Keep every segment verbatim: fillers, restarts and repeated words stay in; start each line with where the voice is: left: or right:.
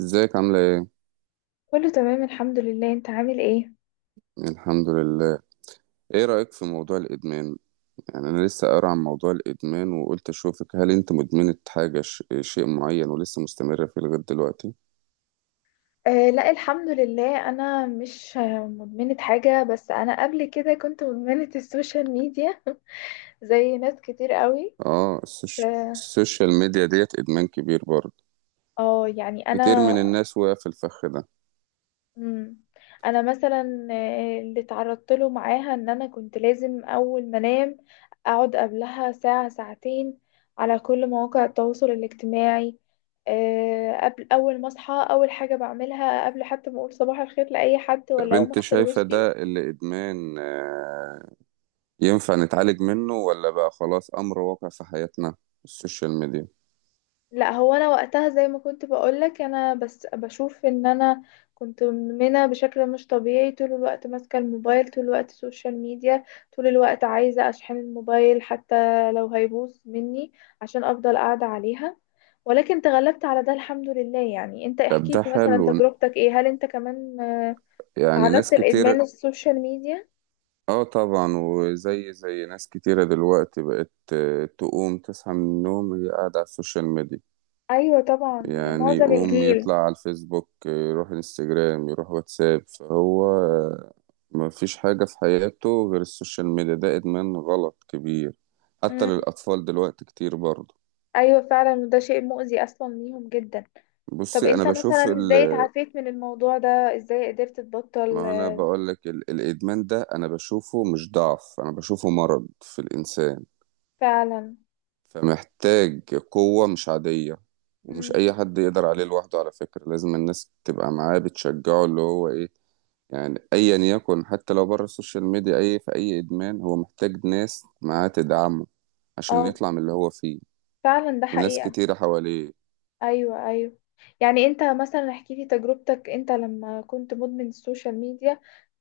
right: ازيك عاملة ايه؟
left: كله تمام الحمد لله، انت عامل ايه؟
right: الحمد لله. ايه رأيك في موضوع الإدمان؟ يعني أنا لسه قارئ عن موضوع الإدمان وقلت أشوفك، هل أنت مدمنة حاجة ش... شيء معين ولسه مستمرة فيه لغاية دلوقتي؟
left: آه لا، الحمد لله انا مش آه، مدمنة حاجة، بس انا قبل كده كنت مدمنة السوشيال ميديا زي ناس كتير قوي.
right: اه السوش...
left: اه،
right: السوشيال ميديا ديت إدمان كبير برضه،
left: آه، يعني
right: كتير
left: انا.
right: من الناس وقع في الفخ ده.
left: مم. انا مثلا آه، اللي تعرضت له معاها ان انا كنت لازم اول ما انام اقعد قبلها ساعة ساعتين على كل مواقع التواصل الاجتماعي. آه، قبل اول ما اصحى اول حاجه بعملها قبل حتى ما اقول صباح الخير لاي حد،
right: طب
left: ولا اقوم
right: أنت
left: اغسل
right: شايفة
left: وشي.
right: ده اللي إدمان، آه، ينفع نتعالج منه ولا بقى خلاص أمر واقع في حياتنا السوشيال ميديا؟
left: لا هو انا وقتها زي ما كنت بقولك، انا بس بشوف ان انا كنت مدمنه بشكل مش طبيعي. طول الوقت ماسكه الموبايل، طول الوقت سوشيال ميديا، طول الوقت عايزه اشحن الموبايل حتى لو هيبوظ مني عشان افضل قاعده عليها. ولكن تغلبت على ده الحمد لله. يعني انت
right: طب
left: احكي
right: ده
left: لي مثلا
right: حلو،
left: تجربتك ايه، هل انت كمان آه،
right: يعني ناس
left: تعرضت
right: كتير.
left: لادمان السوشيال ميديا؟
right: اه طبعا، وزي زي ناس كتيرة دلوقتي بقت آه، تقوم تصحى من النوم هي قاعدة على السوشيال ميديا.
left: ايوه طبعا،
right: يعني
left: معظم
right: يقوم
left: الجيل.
right: يطلع على الفيسبوك، آه، يروح انستجرام، يروح واتساب، فهو آه، مفيش حاجة في حياته غير السوشيال ميديا. ده إدمان غلط كبير، حتى
left: مم.
right: للأطفال دلوقتي كتير برضه.
left: ايوه فعلا، وده شيء مؤذي اصلا ليهم جدا. طب
right: بصي أنا
left: انت
right: بشوف
left: مثلا
right: ال...
left: ازاي اتعافيت من الموضوع ده؟ ازاي قدرت تبطل؟
right: ما أنا بقولك، ال... الإدمان ده أنا بشوفه مش ضعف، أنا بشوفه مرض في الإنسان،
left: فعلا.
right: فمحتاج قوة مش عادية. ومش
left: مم.
right: أي حد يقدر عليه لوحده، على فكرة لازم الناس تبقى معاه بتشجعه، اللي هو إيه يعني، أيا يكن. حتى لو بره السوشيال ميديا، أي في أي إدمان هو محتاج ناس معاه تدعمه عشان
left: اه
right: يطلع من اللي هو فيه،
left: فعلا، ده
right: وناس
left: حقيقة.
right: كتيرة حواليه.
left: ايوه ايوه، يعني انت مثلا احكي لي تجربتك، انت لما كنت مدمن السوشيال ميديا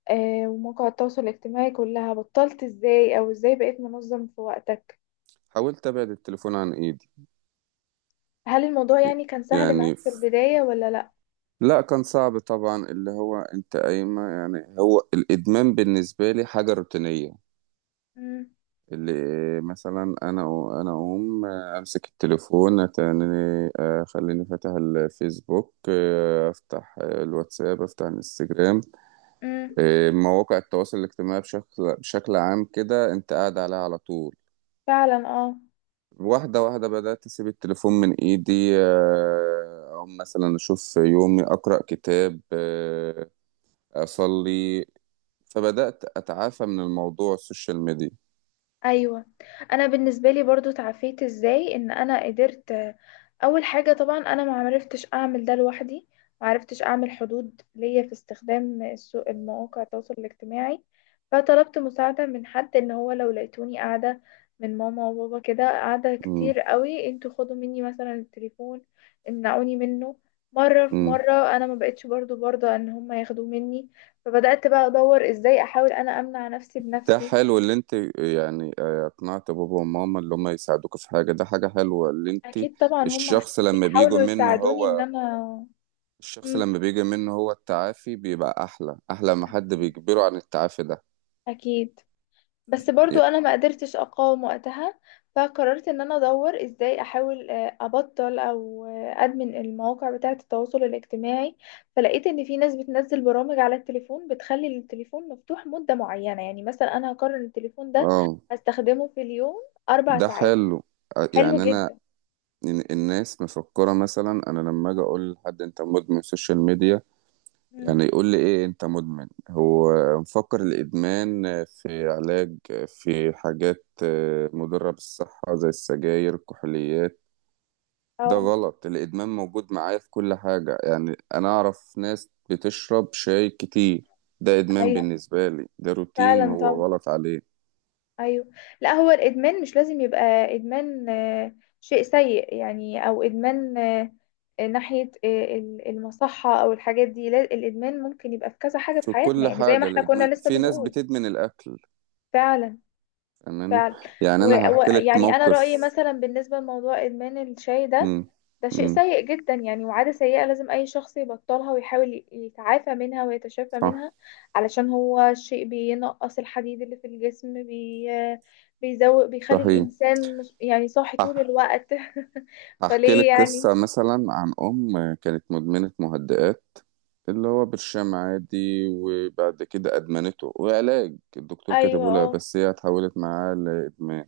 left: آه ومواقع التواصل الاجتماعي كلها، بطلت ازاي، او ازاي بقيت منظم في وقتك؟
right: حاولت أبعد التليفون عن إيدي،
left: هل الموضوع يعني كان سهل معاك
right: يعني
left: في
right: ف-
left: البداية ولا لا؟
right: لا كان صعب طبعا. اللي هو أنت قايمة، يعني هو الإدمان بالنسبة لي حاجة روتينية،
left: مم.
right: اللي مثلا انا انا اقوم امسك التليفون تاني، آه، خليني فاتح الفيسبوك، آه، افتح الواتساب، افتح الانستجرام،
left: مم.
right: آه، مواقع التواصل الاجتماعي بشكل بشكل عام كده انت قاعد عليها على طول.
left: فعلا اه.
right: واحدة واحدة بدأت أسيب التليفون من إيدي، آه، أو مثلا أشوف يومي، أقرأ كتاب، آه، أصلي، فبدأت أتعافى من الموضوع السوشيال ميديا.
left: ايوه، انا بالنسبه لي برضو تعافيت ازاي ان انا قدرت آه، اول حاجه طبعا، انا ما عرفتش اعمل ده لوحدي. ما عرفتش اعمل حدود ليا في استخدام السوق المواقع التواصل الاجتماعي. فطلبت مساعده من حد ان هو لو لقيتوني قاعده، من ماما وبابا، كده قاعده كتير قوي، انتوا خدوا مني مثلا التليفون، امنعوني منه. مره في
right: مم.
left: مره انا ما بقتش برضو برضه ان هم ياخدوه مني. فبدات بقى ادور ازاي احاول انا امنع نفسي
right: ده
left: بنفسي.
right: حلو اللي انت يعني آه، اقنعت بابا وماما اللي هم يساعدوك في حاجة، ده حاجة حلوة. اللي انت
left: اكيد طبعا هم
right: الشخص لما بيجوا
left: بيحاولوا
right: منه
left: يساعدوني ان
right: هو
left: انا.
right: الشخص
left: مم.
right: لما بيجي منه هو، التعافي بيبقى احلى، احلى ما حد بيجبره عن التعافي ده.
left: اكيد. بس برضو
right: ي-
left: انا ما قدرتش اقاوم وقتها. فقررت ان انا ادور ازاي احاول آه، ابطل او آه، ادمن المواقع بتاعة التواصل الاجتماعي. فلقيت ان في ناس بتنزل برامج على التليفون بتخلي التليفون مفتوح مدة معينة. يعني مثلا انا هقرر إن التليفون ده
right: اه،
left: هستخدمه في اليوم اربع
right: ده
left: ساعات
right: حلو. آه،
left: حلو
right: يعني انا
left: جدا.
right: ال- الناس مفكرة، مثلا انا لما اجي اقول لحد انت مدمن سوشيال ميديا،
left: مم.
right: يعني يقول لي ايه انت مدمن؟ هو مفكر الادمان في علاج، في حاجات مضرة بالصحة زي السجاير، الكحوليات. ده
left: اه.
right: غلط، الادمان موجود معايا في كل حاجة. يعني انا اعرف ناس بتشرب شاي كتير، ده ادمان
left: ايوه
right: بالنسبة لي، ده روتين
left: فعلا طبعا.
right: هو غلط عليه.
left: ايوه، لا هو الادمان مش لازم يبقى ادمان آه، شيء سيء يعني، او ادمان آه، آه، ناحيه آه، ال- المصحه او الحاجات دي. لا الادمان ممكن يبقى في كذا حاجه في
right: في
left: حياتنا
right: كل
left: يعني زي ما
right: حاجة
left: احنا
right: الادمان،
left: كنا لسه
right: في ناس
left: بنقول.
right: بتدمن الاكل.
left: فعلا.
right: فاهماني؟
left: فعلا.
right: يعني انا هحكي لك
left: ويعني انا رايي
right: موقف.
left: مثلا بالنسبه لموضوع ادمان الشاي ده،
right: امم.
left: ده شيء
right: امم.
left: سيء جدا يعني، وعادة سيئة لازم أي شخص يبطلها ويحاول ي- يتعافى منها ويتشافى
right: صح.
left: منها. علشان هو شيء بينقص الحديد اللي في الجسم، بي بيزوق، بيخلي
right: صحيح.
left: الإنسان مش- يعني صاحي طول الوقت
right: هحكي
left: فليه
right: لك
left: يعني؟
right: قصة مثلا عن أم كانت مدمنة مهدئات، اللي هو برشام عادي، وبعد كده أدمنته. وعلاج الدكتور
left: أيوة
right: كاتبه لها،
left: اه.
right: بس هي اتحولت معاه لإدمان.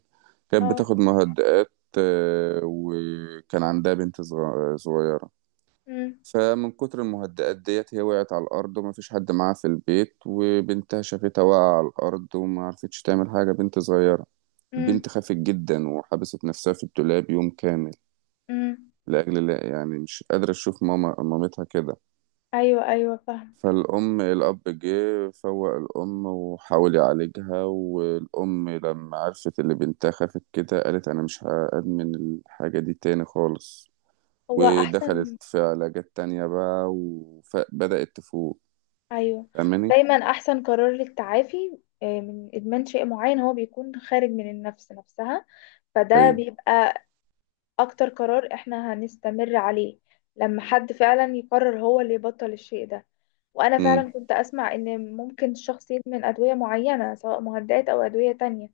right: كانت
left: اه.
right: بتاخد مهدئات، آه، وكان عندها بنت صغ- صغيرة.
left: أمم،
right: فمن كتر المهدئات ديت هي وقعت على الأرض، ومفيش حد معاها في البيت، وبنتها شافتها واقعة على الأرض وما عرفتش تعمل حاجة، بنت صغيرة.
left: أمم،
right: البنت خافت جدا وحبست نفسها في الدولاب يوم كامل.
left: أمم.
right: لأجل الله، يعني مش قادرة أشوف ماما مامتها كده.
left: أيوة أيوة فاهمة.
right: فالأم، الأب جه فوق الأم وحاول يعالجها، والأم لما عرفت اللي بنتها خافت كده قالت أنا مش هأدمن الحاجة دي تاني خالص.
left: هو
right: ودخلت
left: أحسن.
right: في علاجات تانية بقى وبدأت تفوق.
left: أيوة.
right: فاهماني؟
left: دايما أحسن قرار للتعافي آه، من إدمان شيء معين هو بيكون خارج من النفس نفسها. فده
right: أيوه.
left: بيبقى اكتر قرار احنا هنستمر عليه، لما حد فعلا يقرر هو اللي يبطل الشيء ده. وانا
right: أمم.
left: فعلا كنت اسمع ان ممكن الشخص يدمن ادوية معينة، سواء مهدئات او ادوية تانية.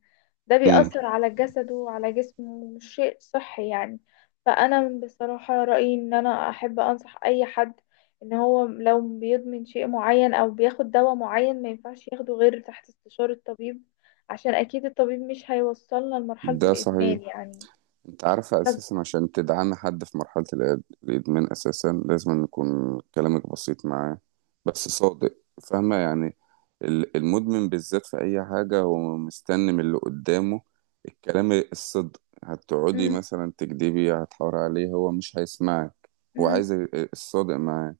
left: ده
right: أمم.
left: بيأثر على جسده وعلى جسمه، ومش شيء صحي يعني. فانا بصراحة رأيي ان انا احب انصح اي حد ان هو لو بيدمن شيء معين او بياخد دواء معين، ما ينفعش ياخده غير تحت استشارة الطبيب، عشان اكيد الطبيب مش هيوصلنا لمرحلة
right: ده صحيح.
left: الادمان يعني.
right: انت عارفة
left: طب.
right: اساسا عشان تدعم حد في مرحلة الإد- الادمان، اساسا لازم أن يكون كلامك بسيط معاه بس صادق. فاهمة يعني، ال- المدمن بالذات في اي حاجة هو مستني من اللي قدامه الكلام الصدق. هتقعدي
left: مم.
right: مثلا تكدبي، هتحاور عليه، هو مش هيسمعك. هو
left: امم.
right: عايز ال- الصادق معاه.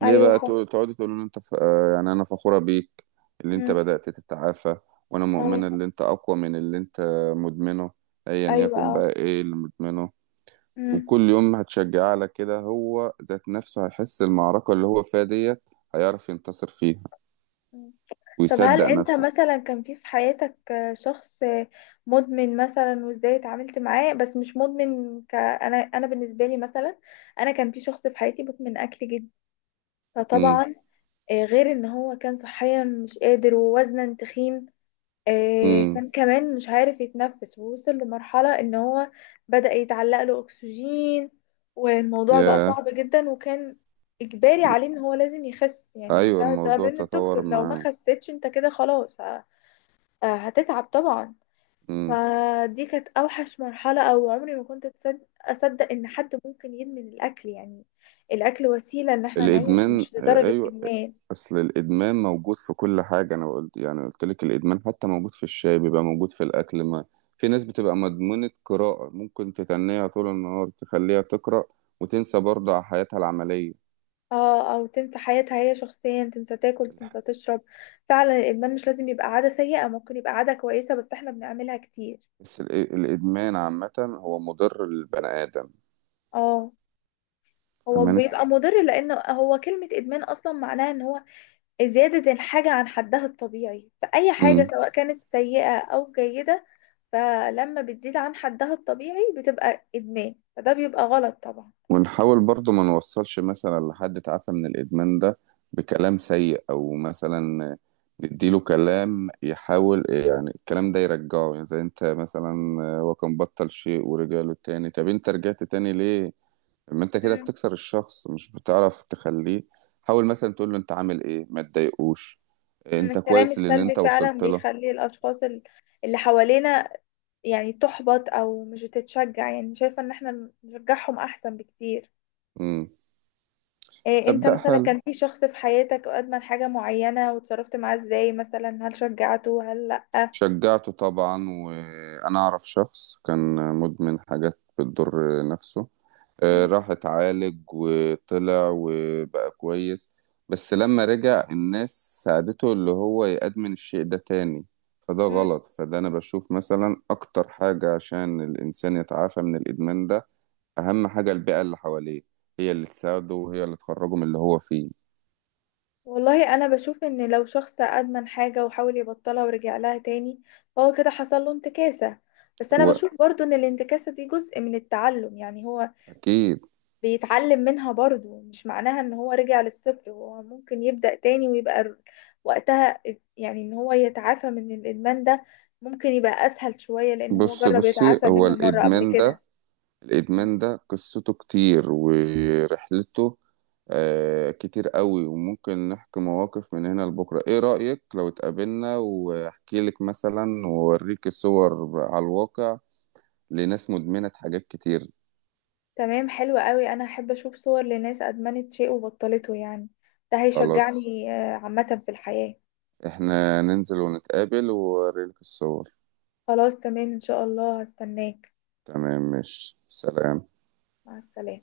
right: ليه
left: ايوه
right: بقى
left: فا
right: تقول- تقعدي تقولوا ان انت ف... آه، يعني انا فخورة بيك اللي انت
left: امم.
right: بدأت تتعافى، وانا مؤمنة
left: اه.
right: اللي انت اقوى من اللي انت مدمنه، ايا
left: ايوه.
right: يكن
left: اه.
right: بقى ايه اللي مدمنه.
left: امم.
right: وكل يوم هتشجعيه على كده، هو ذات نفسه هيحس المعركة اللي هو فيها ديت هيعرف ينتصر فيها
left: أمم. طب هل
right: ويصدق
left: انت
right: نفسه.
left: مثلا كان في في حياتك آه، شخص آه، مدمن مثلا، وازاي اتعاملت معاه؟ بس مش مدمن ك... انا انا بالنسبه لي مثلا، انا كان في شخص في حياتي مدمن اكل جدا.
right: امم.
left: فطبعا آه، غير ان هو كان صحيا مش قادر، ووزنا تخين، آه،
right: امم.
left: كان كمان مش عارف يتنفس، ووصل لمرحلة ان هو بدأ يتعلق له اكسجين. والموضوع بقى
right: يا
left: صعب جدا، وكان اجباري عليه ان هو لازم يخس يعني.
right: ايوه،
left: ده ده
right: الموضوع
left: من
right: تطور
left: الدكتور، لو ما
right: معاه.
left: خسيتش انت كده خلاص ه- آه، هتتعب طبعا.
right: امم.
left: فدي كانت اوحش مرحلة، او عمري ما كنت أتصد- اصدق ان حد ممكن يدمن الاكل يعني. الاكل وسيلة ان احنا نعيش،
right: الادمان،
left: مش لدرجة
right: ايوه.
left: ادمان.
right: اصل الادمان موجود في كل حاجه، انا قلت يعني قلت لك الادمان حتى موجود في الشاي، بيبقى موجود في الاكل. ما في ناس بتبقى مدمنه قراءه، ممكن تتنيها طول النهار تخليها تقرا وتنسى برضه على حياتها العمليه.
left: اه، او تنسى حياتها هي شخصيا، تنسى تاكل تنسى تشرب. فعلا الادمان مش لازم يبقى عاده سيئه، ممكن يبقى عاده كويسه بس احنا بنعملها كتير.
right: بس الإ- الادمان عامه هو مضر للبني ادم.
left: اه، هو بيبقى مضر لان هو كلمه ادمان اصلا معناها ان هو زياده الحاجه عن حدها الطبيعي، فاي حاجه
right: فاهماني؟
left: سواء كانت سيئه او جيده، فلما بتزيد عن حدها الطبيعي بتبقى ادمان، فده بيبقى غلط طبعا.
right: ونحاول برضو ما نوصلش مثلا لحد تعافى من الإدمان ده بكلام سيء، أو مثلا نديله كلام يحاول يعني الكلام ده يرجعه. يعني زي انت مثلا، هو كان بطل شيء ورجع له تاني، طب انت رجعت تاني ليه؟ ما انت كده
left: مم.
right: بتكسر الشخص، مش بتعرف تخليه. حاول مثلا تقول له انت عامل ايه، ما تضايقوش،
left: مم.
right: انت
left: الكلام
right: كويس للي
left: السلبي
right: انت
left: فعلا
right: وصلت له.
left: بيخلي الاشخاص ال- اللي حوالينا يعني تحبط او مش بتتشجع. يعني شايفة ان احنا نشجعهم احسن بكتير.
right: امم.
left: إيه، انت
right: تبدأ
left: مثلا
right: حل.
left: كان في شخص في حياتك ادمن حاجة معينة وتصرفت معاه ازاي مثلا؟ هل شجعته هل لأ؟
right: شجعته طبعا، وانا اعرف شخص كان مدمن حاجات بتضر نفسه، آه،
left: مم.
right: راح اتعالج وطلع وبقى كويس. بس لما رجع الناس ساعدته اللي هو يأدمن الشيء ده تاني، فده
left: مم.
right: غلط. فده أنا بشوف مثلا أكتر حاجة عشان الإنسان يتعافى من الإدمان ده، أهم حاجة البيئة اللي حواليه، هي اللي تساعده وهي اللي تخرجه من اللي هو فيه.
left: والله انا بشوف ان لو شخص ادمن حاجة وحاول يبطلها ورجع لها تاني، فهو كده حصل له انتكاسة. بس انا بشوف برضو ان الانتكاسة دي جزء من التعلم، يعني هو
right: وأكيد.
left: بيتعلم منها برضو. مش معناها ان هو رجع للصفر، هو ممكن يبدأ تاني ويبقى ر- وقتها، يعني ان هو يتعافى من الادمان ده ممكن يبقى اسهل شوية، لان هو
right: بص
left: جرب
right: بصي
left: يتعافى
right: هو
left: منه مرة قبل
right: الإدمان
left: كده.
right: ده،
left: م.
right: الإدمان ده قصته كتير ورحلته، آه، كتير قوي، وممكن نحكي مواقف من هنا لبكرة. ايه رأيك لو اتقابلنا واحكي لك مثلا واوريك الصور على الواقع لناس مدمنة حاجات كتير.
left: تمام، حلو قوي. انا احب اشوف صور لناس ادمنت شيء وبطلته يعني، ده
right: خلاص،
left: هيشجعني آه، عامة في الحياة.
right: احنا ننزل ونتقابل واوريلك الصور.
left: خلاص تمام ان شاء الله هستناك.
right: تمام، مش سلام.
left: مع السلامة.